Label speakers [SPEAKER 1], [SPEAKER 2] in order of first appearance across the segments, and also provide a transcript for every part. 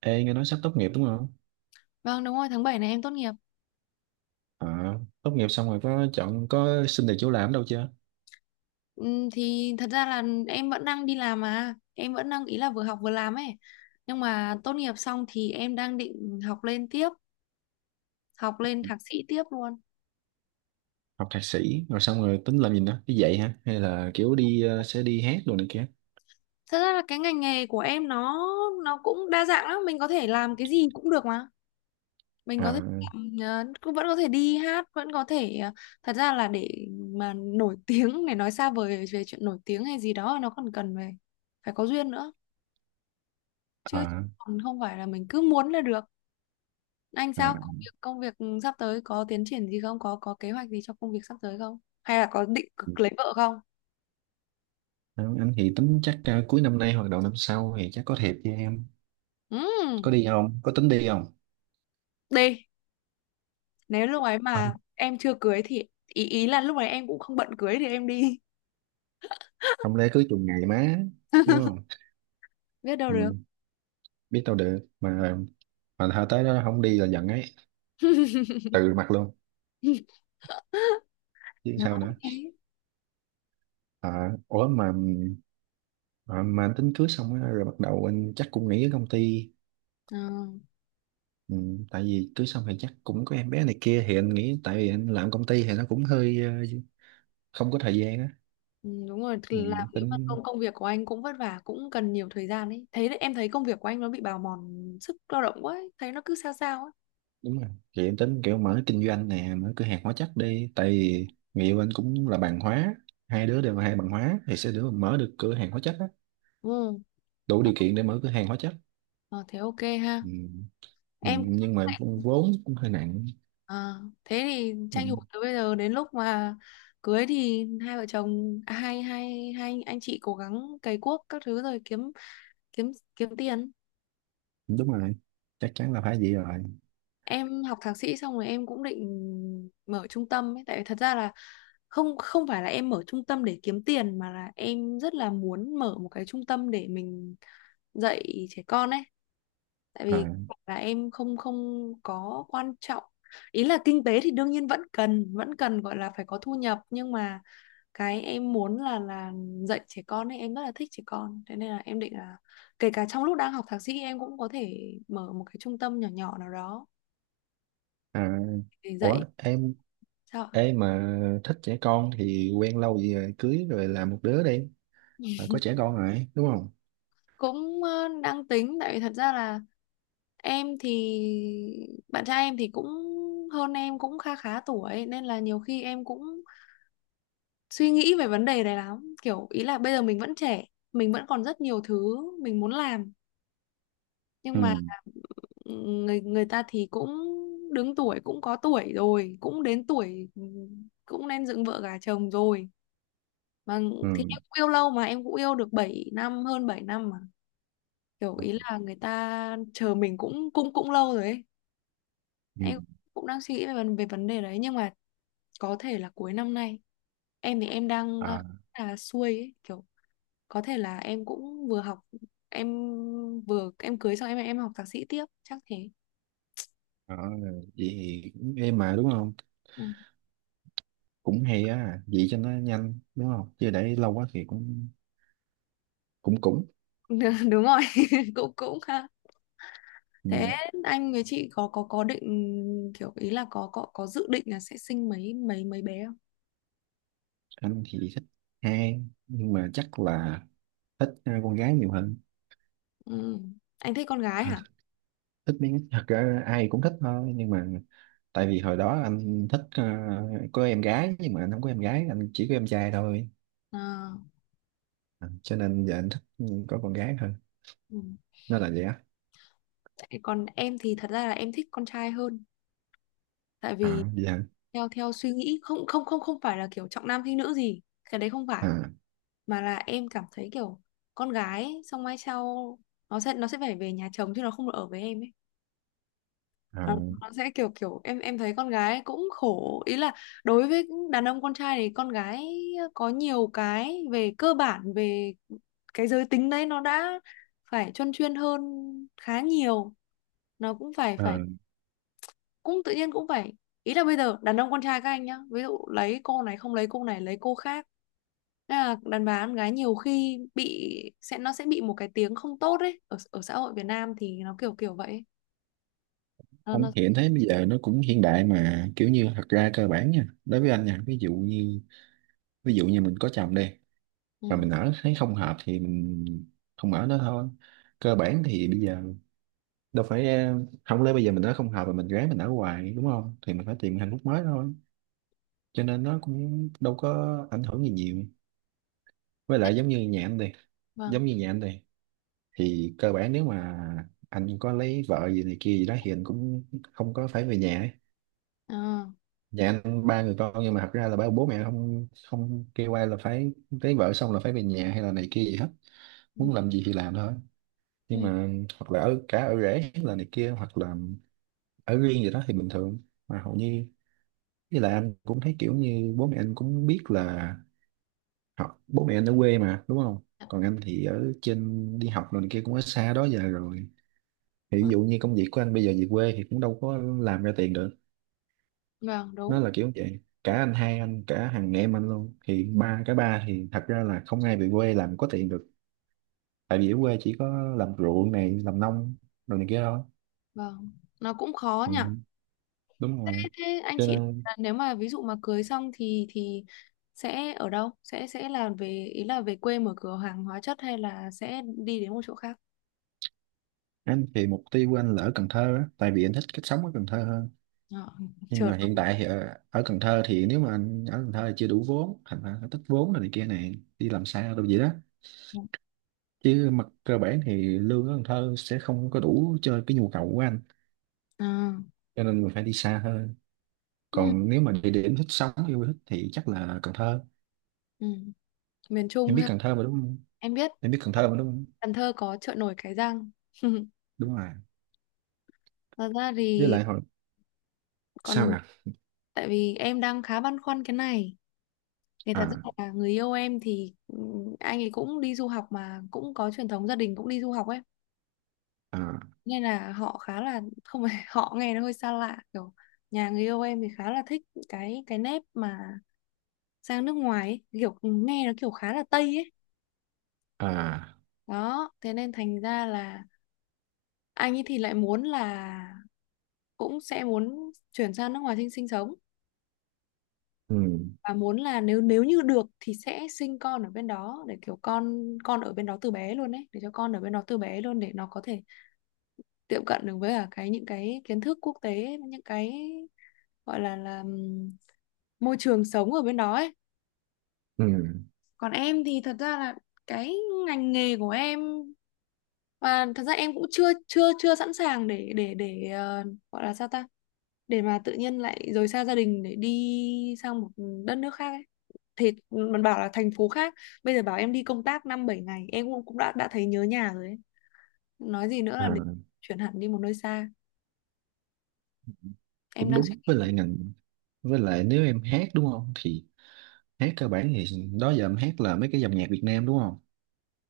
[SPEAKER 1] Ê, nghe nói sắp tốt nghiệp đúng không?
[SPEAKER 2] Vâng đúng rồi, tháng 7 này em tốt nghiệp.
[SPEAKER 1] À, tốt nghiệp xong rồi có xin được chỗ làm đâu chưa?
[SPEAKER 2] Thì thật ra là em vẫn đang đi làm mà. Em vẫn đang ý là vừa học vừa làm ấy. Nhưng mà tốt nghiệp xong thì em đang định học lên tiếp, học lên thạc sĩ tiếp luôn.
[SPEAKER 1] Học thạc sĩ rồi xong rồi tính làm gì nữa? Đi dạy hả? Hay là kiểu sẽ đi hát đồ này kia?
[SPEAKER 2] Thật ra là cái ngành nghề của em nó cũng đa dạng lắm, mình có thể làm cái gì cũng được mà. Mình
[SPEAKER 1] À,
[SPEAKER 2] có thể làm, cũng vẫn có thể đi hát, vẫn có thể thật ra là để mà nổi tiếng để nói xa vời về chuyện nổi tiếng hay gì đó nó còn cần về phải có duyên nữa chứ
[SPEAKER 1] à,
[SPEAKER 2] còn không phải là mình cứ muốn là được. Anh
[SPEAKER 1] à.
[SPEAKER 2] sao công việc sắp tới có tiến triển gì không? Có kế hoạch gì cho công việc sắp tới không? Hay là có định cực lấy vợ không?
[SPEAKER 1] Đó, anh thì tính chắc cuối năm nay hoặc đầu năm sau thì chắc có thiệp cho em. Có
[SPEAKER 2] Ừm,
[SPEAKER 1] đi không? Có tính đi không?
[SPEAKER 2] đi. Nếu lúc ấy mà
[SPEAKER 1] Không,
[SPEAKER 2] em chưa cưới thì ý ý là lúc ấy em cũng không bận cưới thì em đi.
[SPEAKER 1] không lẽ cứ chừng ngày má, đúng không?
[SPEAKER 2] Biết đâu được.
[SPEAKER 1] Ừ, biết đâu được mà thôi tới đó không đi là giận ấy, từ mặt luôn chứ
[SPEAKER 2] Nó
[SPEAKER 1] sao nữa.
[SPEAKER 2] như thế.
[SPEAKER 1] À, ủa mà anh tính cưới xong á, rồi bắt đầu anh chắc cũng nghỉ ở công ty.
[SPEAKER 2] Ờ,
[SPEAKER 1] Ừ, tại vì cưới xong thì chắc cũng có em bé này kia thì anh nghĩ tại vì anh làm công ty thì nó cũng hơi không có thời gian á.
[SPEAKER 2] ừ, đúng rồi,
[SPEAKER 1] Ừ,
[SPEAKER 2] thì làm nếu mà
[SPEAKER 1] tính
[SPEAKER 2] công công việc của anh cũng vất vả, cũng cần nhiều thời gian ấy. Thấy đấy, em thấy công việc của anh nó bị bào mòn sức lao động quá ấy. Thấy nó cứ sao sao ấy.
[SPEAKER 1] đúng rồi thì em tính kiểu mở kinh doanh nè, mở cửa hàng hóa chất đi, tại vì người yêu anh cũng là bằng hóa, hai đứa đều là hai bằng hóa thì sẽ được mở được cửa hàng hóa chất á,
[SPEAKER 2] Ừ.
[SPEAKER 1] đủ
[SPEAKER 2] Ờ,
[SPEAKER 1] điều kiện để mở cửa hàng hóa chất.
[SPEAKER 2] ờ, thế ok ha.
[SPEAKER 1] Ừ. Ừ,
[SPEAKER 2] Em
[SPEAKER 1] nhưng mà vốn cũng hơi nặng.
[SPEAKER 2] Ờ, thế thì
[SPEAKER 1] Ừ,
[SPEAKER 2] tranh thủ từ bây giờ đến lúc mà cưới thì hai vợ chồng à, hai hai hai anh chị cố gắng cày cuốc các thứ rồi kiếm kiếm kiếm tiền.
[SPEAKER 1] đúng rồi, chắc chắn là phải vậy rồi.
[SPEAKER 2] Em học thạc sĩ xong rồi em cũng định mở trung tâm ấy, tại vì thật ra là không không phải là em mở trung tâm để kiếm tiền mà là em rất là muốn mở một cái trung tâm để mình dạy trẻ con ấy, tại
[SPEAKER 1] À,
[SPEAKER 2] vì là em không không có quan trọng ý là kinh tế thì đương nhiên vẫn cần gọi là phải có thu nhập nhưng mà cái em muốn là dạy trẻ con ấy, em rất là thích trẻ con thế nên là em định là kể cả trong lúc đang học thạc sĩ em cũng có thể mở một cái trung tâm nhỏ nhỏ nào đó
[SPEAKER 1] à,
[SPEAKER 2] để
[SPEAKER 1] ủa
[SPEAKER 2] dạy.
[SPEAKER 1] em.
[SPEAKER 2] Sao ạ?
[SPEAKER 1] Ê mà thích trẻ con thì quen lâu gì rồi cưới rồi làm một đứa đi. Phải có trẻ con rồi đúng không?
[SPEAKER 2] Cũng đang tính, tại vì thật ra là em thì bạn trai em thì cũng hơn em cũng kha khá tuổi, nên là nhiều khi em cũng suy nghĩ về vấn đề này lắm, kiểu ý là bây giờ mình vẫn trẻ, mình vẫn còn rất nhiều thứ mình muốn làm
[SPEAKER 1] Ừ,
[SPEAKER 2] nhưng mà người người ta thì cũng đứng tuổi, cũng có tuổi rồi, cũng đến tuổi cũng nên dựng vợ gả chồng rồi mà, thì
[SPEAKER 1] ừ,
[SPEAKER 2] em cũng yêu lâu mà, em cũng yêu được 7 năm, hơn 7 năm mà, kiểu
[SPEAKER 1] ừ,
[SPEAKER 2] ý là người ta chờ mình cũng cũng cũng lâu rồi ấy.
[SPEAKER 1] ừ.
[SPEAKER 2] Em cũng đang suy nghĩ về, về vấn đề đấy nhưng mà có thể là cuối năm nay, em thì em đang
[SPEAKER 1] À,
[SPEAKER 2] là xuôi ấy, kiểu có thể là em cũng vừa học em vừa em cưới xong em học thạc sĩ tiếp chắc thế.
[SPEAKER 1] đó, vậy thì cũng êm mà đúng không,
[SPEAKER 2] Ừ.
[SPEAKER 1] cũng hay á, vậy cho nó nhanh đúng không chứ để lâu quá thì cũng cũng cũng.
[SPEAKER 2] Đúng rồi. cũng cũng ha. Thế
[SPEAKER 1] Ừ,
[SPEAKER 2] anh với chị có có định kiểu ý là có dự định là sẽ sinh mấy mấy mấy bé không?
[SPEAKER 1] anh thì thích hai, nhưng mà chắc là thích con gái nhiều hơn.
[SPEAKER 2] Ừ. Anh thích con gái
[SPEAKER 1] À,
[SPEAKER 2] hả?
[SPEAKER 1] thích thật ra ai cũng thích thôi, nhưng mà tại vì hồi đó anh thích có em gái nhưng mà anh không có em gái, anh chỉ có em trai thôi.
[SPEAKER 2] À,
[SPEAKER 1] À, cho nên giờ anh thích có con gái hơn,
[SPEAKER 2] ừ.
[SPEAKER 1] nó là vậy á.
[SPEAKER 2] Còn em thì thật ra là em thích con trai hơn, tại
[SPEAKER 1] À,
[SPEAKER 2] vì
[SPEAKER 1] vậy hả?
[SPEAKER 2] theo theo suy nghĩ, không không không không phải là kiểu trọng nam khinh nữ gì, cái đấy không phải,
[SPEAKER 1] À,
[SPEAKER 2] mà là em cảm thấy kiểu con gái xong mai sau nó sẽ phải về nhà chồng chứ nó không được ở với em ấy. Ờ,
[SPEAKER 1] à,
[SPEAKER 2] nó sẽ kiểu kiểu em thấy con gái cũng khổ, ý là đối với đàn ông con trai thì con gái có nhiều cái về cơ bản, về cái giới tính đấy nó đã phải chuyên chuyên hơn khá nhiều, nó cũng phải phải
[SPEAKER 1] à.
[SPEAKER 2] cũng tự nhiên cũng phải, ý là bây giờ đàn ông con trai các anh nhá, ví dụ lấy cô này không lấy cô này lấy cô khác. Thế là đàn bà con gái nhiều khi bị, sẽ nó sẽ bị một cái tiếng không tốt ấy, ở ở xã hội Việt Nam thì nó kiểu kiểu vậy ấy. nó
[SPEAKER 1] Anh
[SPEAKER 2] nó
[SPEAKER 1] hiện thấy bây giờ nó cũng hiện đại mà kiểu như thật ra cơ bản nha, đối với anh nha, ví dụ như, ví dụ như mình có chồng đi
[SPEAKER 2] Ừ.
[SPEAKER 1] mà mình ở thấy không hợp thì mình không ở nữa thôi. Cơ bản thì bây giờ đâu phải không lẽ bây giờ mình ở không hợp mà mình gái mình ở hoài đúng không, thì mình phải tìm hạnh phúc mới thôi, cho nên nó cũng đâu có ảnh hưởng gì nhiều. Với
[SPEAKER 2] Thế,
[SPEAKER 1] lại giống như nhà anh đi, giống
[SPEAKER 2] vâng.
[SPEAKER 1] như nhà anh đi thì cơ bản nếu mà anh có lấy vợ gì này kia gì đó thì anh cũng không có phải về nhà ấy.
[SPEAKER 2] Ờ,
[SPEAKER 1] Nhà anh ba người con nhưng mà thật ra là bảo bố mẹ không không kêu ai là phải lấy vợ xong là phải về nhà hay là này kia gì hết,
[SPEAKER 2] ừ,
[SPEAKER 1] muốn làm gì thì làm thôi,
[SPEAKER 2] ừ,
[SPEAKER 1] nhưng mà hoặc là ở cả ở rể hay là này kia hoặc là ở riêng gì đó thì bình thường. Mà hầu như, với lại anh cũng thấy kiểu như bố mẹ anh cũng biết là họ, bố mẹ anh ở quê mà đúng không,
[SPEAKER 2] dạ,
[SPEAKER 1] còn anh thì ở trên đi học rồi này kia cũng ở xa đó giờ rồi, thì ví
[SPEAKER 2] ừ,
[SPEAKER 1] dụ như công việc của anh bây giờ về quê thì cũng đâu có làm ra tiền được.
[SPEAKER 2] vâng đúng,
[SPEAKER 1] Nó là kiểu vậy, cả anh hai, anh cả, thằng em anh luôn, thì ba cả ba thì thật ra là không ai về quê làm có tiền được, tại vì ở quê chỉ có làm ruộng này, làm nông rồi này kia thôi.
[SPEAKER 2] vâng, nó cũng khó
[SPEAKER 1] Ừ,
[SPEAKER 2] nhỉ.
[SPEAKER 1] đúng rồi,
[SPEAKER 2] Thế, anh
[SPEAKER 1] cho
[SPEAKER 2] chị
[SPEAKER 1] nên
[SPEAKER 2] là nếu mà ví dụ mà cưới xong thì sẽ ở đâu, sẽ là về ý là về quê mở cửa hàng hóa chất hay là sẽ đi đến một chỗ khác?
[SPEAKER 1] anh thì mục tiêu của anh là ở Cần Thơ á, tại vì anh thích cách sống ở Cần Thơ hơn.
[SPEAKER 2] Ờ,
[SPEAKER 1] Nhưng
[SPEAKER 2] chợ.
[SPEAKER 1] mà hiện tại thì ở Cần Thơ thì nếu mà anh ở Cần Thơ thì chưa đủ vốn, thành ra nó tích vốn rồi này kia này đi làm xa đâu vậy đó, chứ mặt cơ bản thì lương ở Cần Thơ sẽ không có đủ cho cái nhu cầu của anh,
[SPEAKER 2] Ờ,
[SPEAKER 1] cho nên mình phải đi xa hơn.
[SPEAKER 2] ừ,
[SPEAKER 1] Còn nếu mà địa điểm thích sống yêu thích thì chắc là Cần Thơ.
[SPEAKER 2] ừ. Miền Trung
[SPEAKER 1] Em biết
[SPEAKER 2] ha.
[SPEAKER 1] Cần Thơ mà đúng không?
[SPEAKER 2] Em biết.
[SPEAKER 1] Em biết Cần Thơ mà đúng không?
[SPEAKER 2] Cần Thơ có chợ nổi Cái Răng.
[SPEAKER 1] Đúng rồi.
[SPEAKER 2] Thật ra
[SPEAKER 1] Với
[SPEAKER 2] thì
[SPEAKER 1] lại hồi,
[SPEAKER 2] còn,
[SPEAKER 1] sao là,
[SPEAKER 2] tại vì em đang khá băn khoăn cái này, thì thật ra
[SPEAKER 1] à,
[SPEAKER 2] là người yêu em thì anh ấy cũng đi du học mà cũng có truyền thống gia đình cũng đi du học ấy,
[SPEAKER 1] à,
[SPEAKER 2] nên là họ khá là không phải họ nghe nó hơi xa lạ, kiểu nhà người yêu em thì khá là thích cái nếp mà sang nước ngoài ấy, kiểu nghe nó kiểu khá là Tây ấy,
[SPEAKER 1] à,
[SPEAKER 2] đó thế nên thành ra là anh ấy thì lại muốn là cũng sẽ muốn chuyển sang nước ngoài sinh sinh sống,
[SPEAKER 1] ừ,
[SPEAKER 2] và muốn là nếu nếu như được thì sẽ sinh con ở bên đó để kiểu con ở bên đó từ bé luôn ấy, để cho con ở bên đó từ bé luôn để nó có thể tiệm cận được với cả cái những cái kiến thức quốc tế, những cái gọi là là môi trường sống ở bên đó ấy.
[SPEAKER 1] ừ,
[SPEAKER 2] Còn em thì thật ra là cái ngành nghề của em, và thật ra em cũng chưa chưa chưa sẵn sàng để gọi là sao ta, để mà tự nhiên lại rời xa gia đình để đi sang một đất nước khác ấy. Thì mình bảo là thành phố khác, bây giờ bảo em đi công tác năm bảy ngày em cũng cũng đã thấy nhớ nhà rồi ấy, nói gì nữa là để
[SPEAKER 1] à,
[SPEAKER 2] chuyển hẳn đi một nơi xa. Em
[SPEAKER 1] cũng
[SPEAKER 2] đang.
[SPEAKER 1] đúng, với lại ngành, với lại nếu em hát đúng không thì hát cơ bản thì đó giờ em hát là mấy cái dòng nhạc Việt Nam đúng không?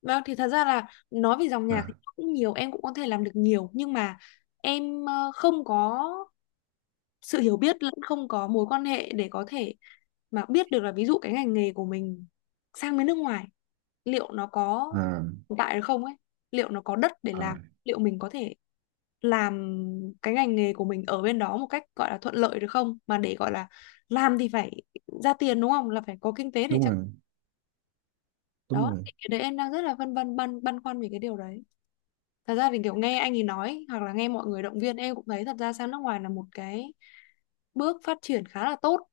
[SPEAKER 2] Vâng, thì thật ra là nói về dòng nhạc thì
[SPEAKER 1] À,
[SPEAKER 2] cũng nhiều, em cũng có thể làm được nhiều nhưng mà em không có sự hiểu biết lẫn không có mối quan hệ để có thể mà biết được là ví dụ cái ngành nghề của mình sang bên nước ngoài liệu nó có
[SPEAKER 1] à,
[SPEAKER 2] tồn tại được không ấy, liệu nó có đất để làm,
[SPEAKER 1] à,
[SPEAKER 2] liệu mình có thể làm cái ngành nghề của mình ở bên đó một cách gọi là thuận lợi được không? Mà để gọi là làm thì phải ra tiền đúng không? Là phải có kinh tế để
[SPEAKER 1] đúng
[SPEAKER 2] chắc
[SPEAKER 1] rồi, đúng
[SPEAKER 2] đó.
[SPEAKER 1] rồi.
[SPEAKER 2] Thì cái đấy em đang rất là phân vân, băn băn khoăn về cái điều đấy. Thật ra thì kiểu nghe anh ấy nói hoặc là nghe mọi người động viên em cũng thấy thật ra sang nước ngoài là một cái bước phát triển khá là tốt,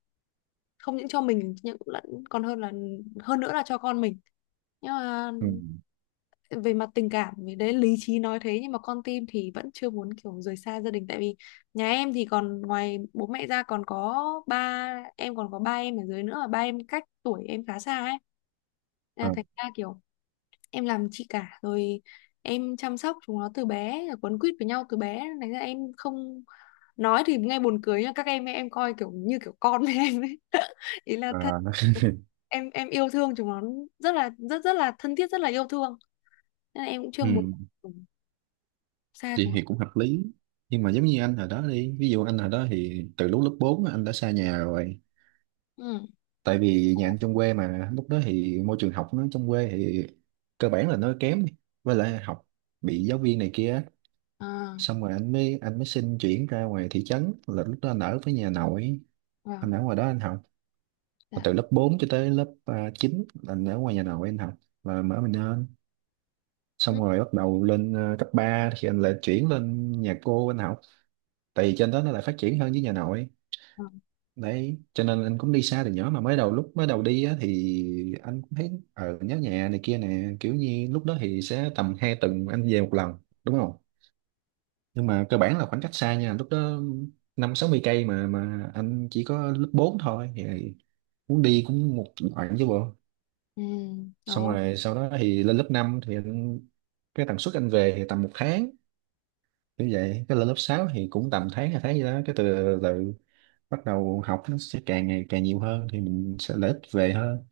[SPEAKER 2] không những cho mình nhưng cũng lẫn, còn hơn là, hơn nữa là cho con mình, nhưng mà
[SPEAKER 1] Ừ,
[SPEAKER 2] về mặt tình cảm thì đấy, lý trí nói thế nhưng mà con tim thì vẫn chưa muốn kiểu rời xa gia đình, tại vì nhà em thì còn ngoài bố mẹ ra còn có ba em, còn có ba em ở dưới nữa và ba em cách tuổi em khá xa ấy. Nên là
[SPEAKER 1] à,
[SPEAKER 2] thành ra kiểu em làm chị cả rồi, em chăm sóc chúng nó từ bé rồi, quấn quýt với nhau từ bé nên là em không, nói thì nghe buồn cười nhưng các em coi kiểu như kiểu con với em ấy, ý là thật,
[SPEAKER 1] à.
[SPEAKER 2] em yêu thương chúng nó rất là, rất rất là thân thiết, rất là yêu thương, nên là em cũng chưa muốn
[SPEAKER 1] Ừ,
[SPEAKER 2] xa
[SPEAKER 1] thì,
[SPEAKER 2] chúng
[SPEAKER 1] thì
[SPEAKER 2] nó.
[SPEAKER 1] cũng hợp lý, nhưng mà giống như anh hồi đó đi ví dụ anh hồi đó thì từ lúc lớp 4 anh đã xa nhà rồi,
[SPEAKER 2] Ừ,
[SPEAKER 1] tại vì nhà anh trong quê mà lúc đó thì môi trường học nó trong quê thì cơ bản là nó kém đi, với lại học bị giáo viên này kia á.
[SPEAKER 2] à,
[SPEAKER 1] Xong rồi anh mới xin chuyển ra ngoài thị trấn, là lúc đó anh ở với nhà nội,
[SPEAKER 2] vâng,
[SPEAKER 1] anh ở ngoài đó anh học. Và
[SPEAKER 2] dạ,
[SPEAKER 1] từ lớp 4 cho tới lớp 9 là anh ở ngoài nhà nội anh học, và mở mình lên,
[SPEAKER 2] ừ,
[SPEAKER 1] xong rồi bắt đầu lên cấp 3 thì anh lại chuyển lên nhà cô anh học, tại vì trên đó nó lại phát triển hơn với nhà nội.
[SPEAKER 2] vâng.
[SPEAKER 1] Đấy cho nên anh cũng đi xa từ nhỏ, mà mới đầu, lúc mới đầu đi á, thì anh cũng thấy ở nhớ nhà này kia nè, kiểu như lúc đó thì sẽ tầm 2 tuần anh về một lần, đúng không? Nhưng mà cơ bản là khoảng cách xa nha, lúc đó năm sáu mươi cây mà anh chỉ có lớp 4 thôi thì muốn đi cũng một đoạn chứ bộ.
[SPEAKER 2] Ừ,
[SPEAKER 1] Xong
[SPEAKER 2] đó.
[SPEAKER 1] rồi sau đó thì lên lớp 5 thì anh, cái tần suất anh về thì tầm một tháng, như vậy cái lên lớp 6 thì cũng tầm tháng hai tháng gì đó, cái từ, từ bắt đầu học nó sẽ càng ngày càng nhiều hơn thì mình sẽ lợi ích về hơn,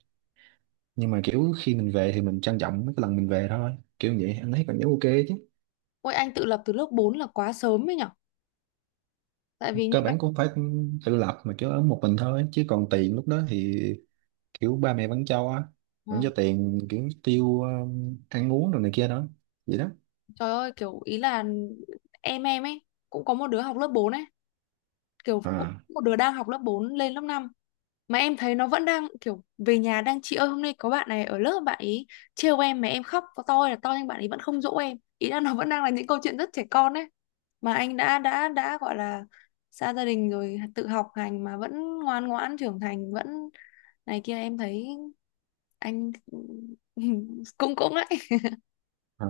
[SPEAKER 1] nhưng mà kiểu khi mình về thì mình trân trọng mấy cái lần mình về thôi, kiểu vậy anh thấy cảm giác ok chứ.
[SPEAKER 2] Ôi anh tự lập từ lớp 4 là quá sớm ấy nhở, tại vì như
[SPEAKER 1] Cơ
[SPEAKER 2] vậy.
[SPEAKER 1] bản cũng phải tự lập mà, kiểu ở một mình thôi chứ còn tiền lúc đó thì kiểu ba mẹ vẫn cho á, vẫn cho
[SPEAKER 2] Vâng.
[SPEAKER 1] tiền kiểu tiêu ăn uống rồi này kia đó, vậy đó.
[SPEAKER 2] Trời ơi kiểu ý là em ấy cũng có một đứa học lớp 4 ấy, kiểu cũng
[SPEAKER 1] À,
[SPEAKER 2] một đứa đang học lớp 4 lên lớp 5 mà em thấy nó vẫn đang kiểu về nhà đang chị ơi hôm nay có bạn này ở lớp bạn ấy trêu em mà em khóc có to hay là to nhưng bạn ấy vẫn không dỗ em, ý là nó vẫn đang là những câu chuyện rất trẻ con ấy, mà anh đã gọi là xa gia đình rồi tự học hành mà vẫn ngoan ngoãn trưởng thành vẫn này kia, em thấy anh cũng cũng đấy.
[SPEAKER 1] à.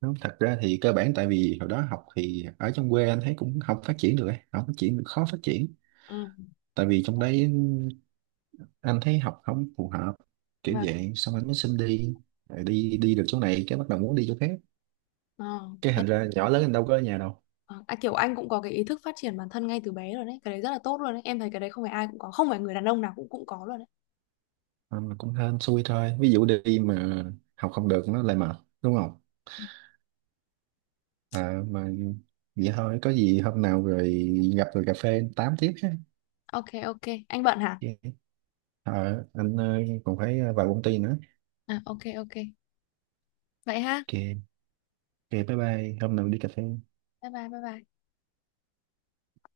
[SPEAKER 1] Đúng, thật ra thì cơ bản tại vì hồi đó học thì ở trong quê anh thấy cũng không phát triển được ấy, không phát triển khó phát triển,
[SPEAKER 2] Ừ.
[SPEAKER 1] tại vì trong đấy anh thấy học không phù hợp kiểu
[SPEAKER 2] Và
[SPEAKER 1] vậy, xong anh mới xin đi. Rồi đi đi được chỗ này cái bắt đầu muốn đi chỗ khác,
[SPEAKER 2] ờ,
[SPEAKER 1] cái
[SPEAKER 2] thế.
[SPEAKER 1] thành ra nhỏ lớn anh đâu có ở nhà đâu.
[SPEAKER 2] Ờ, à, kiểu anh cũng có cái ý thức phát triển bản thân ngay từ bé rồi đấy, cái đấy rất là tốt luôn đấy, em thấy cái đấy không phải ai cũng có, không phải người đàn ông nào cũng cũng có luôn đấy.
[SPEAKER 1] Anh cũng hên xui thôi, ví dụ đi mà học không được nó lại mệt, đúng không? Mà vậy thôi, có gì hôm nào rồi gặp rồi cà phê tám tiếp ha.
[SPEAKER 2] Ok ok anh bận hả?
[SPEAKER 1] Ok. Anh còn phải vào công ty nữa.
[SPEAKER 2] À ok ok vậy ha.
[SPEAKER 1] Ok, ok, bye bye, hôm nào đi cà phê.
[SPEAKER 2] Bye bye bye bye.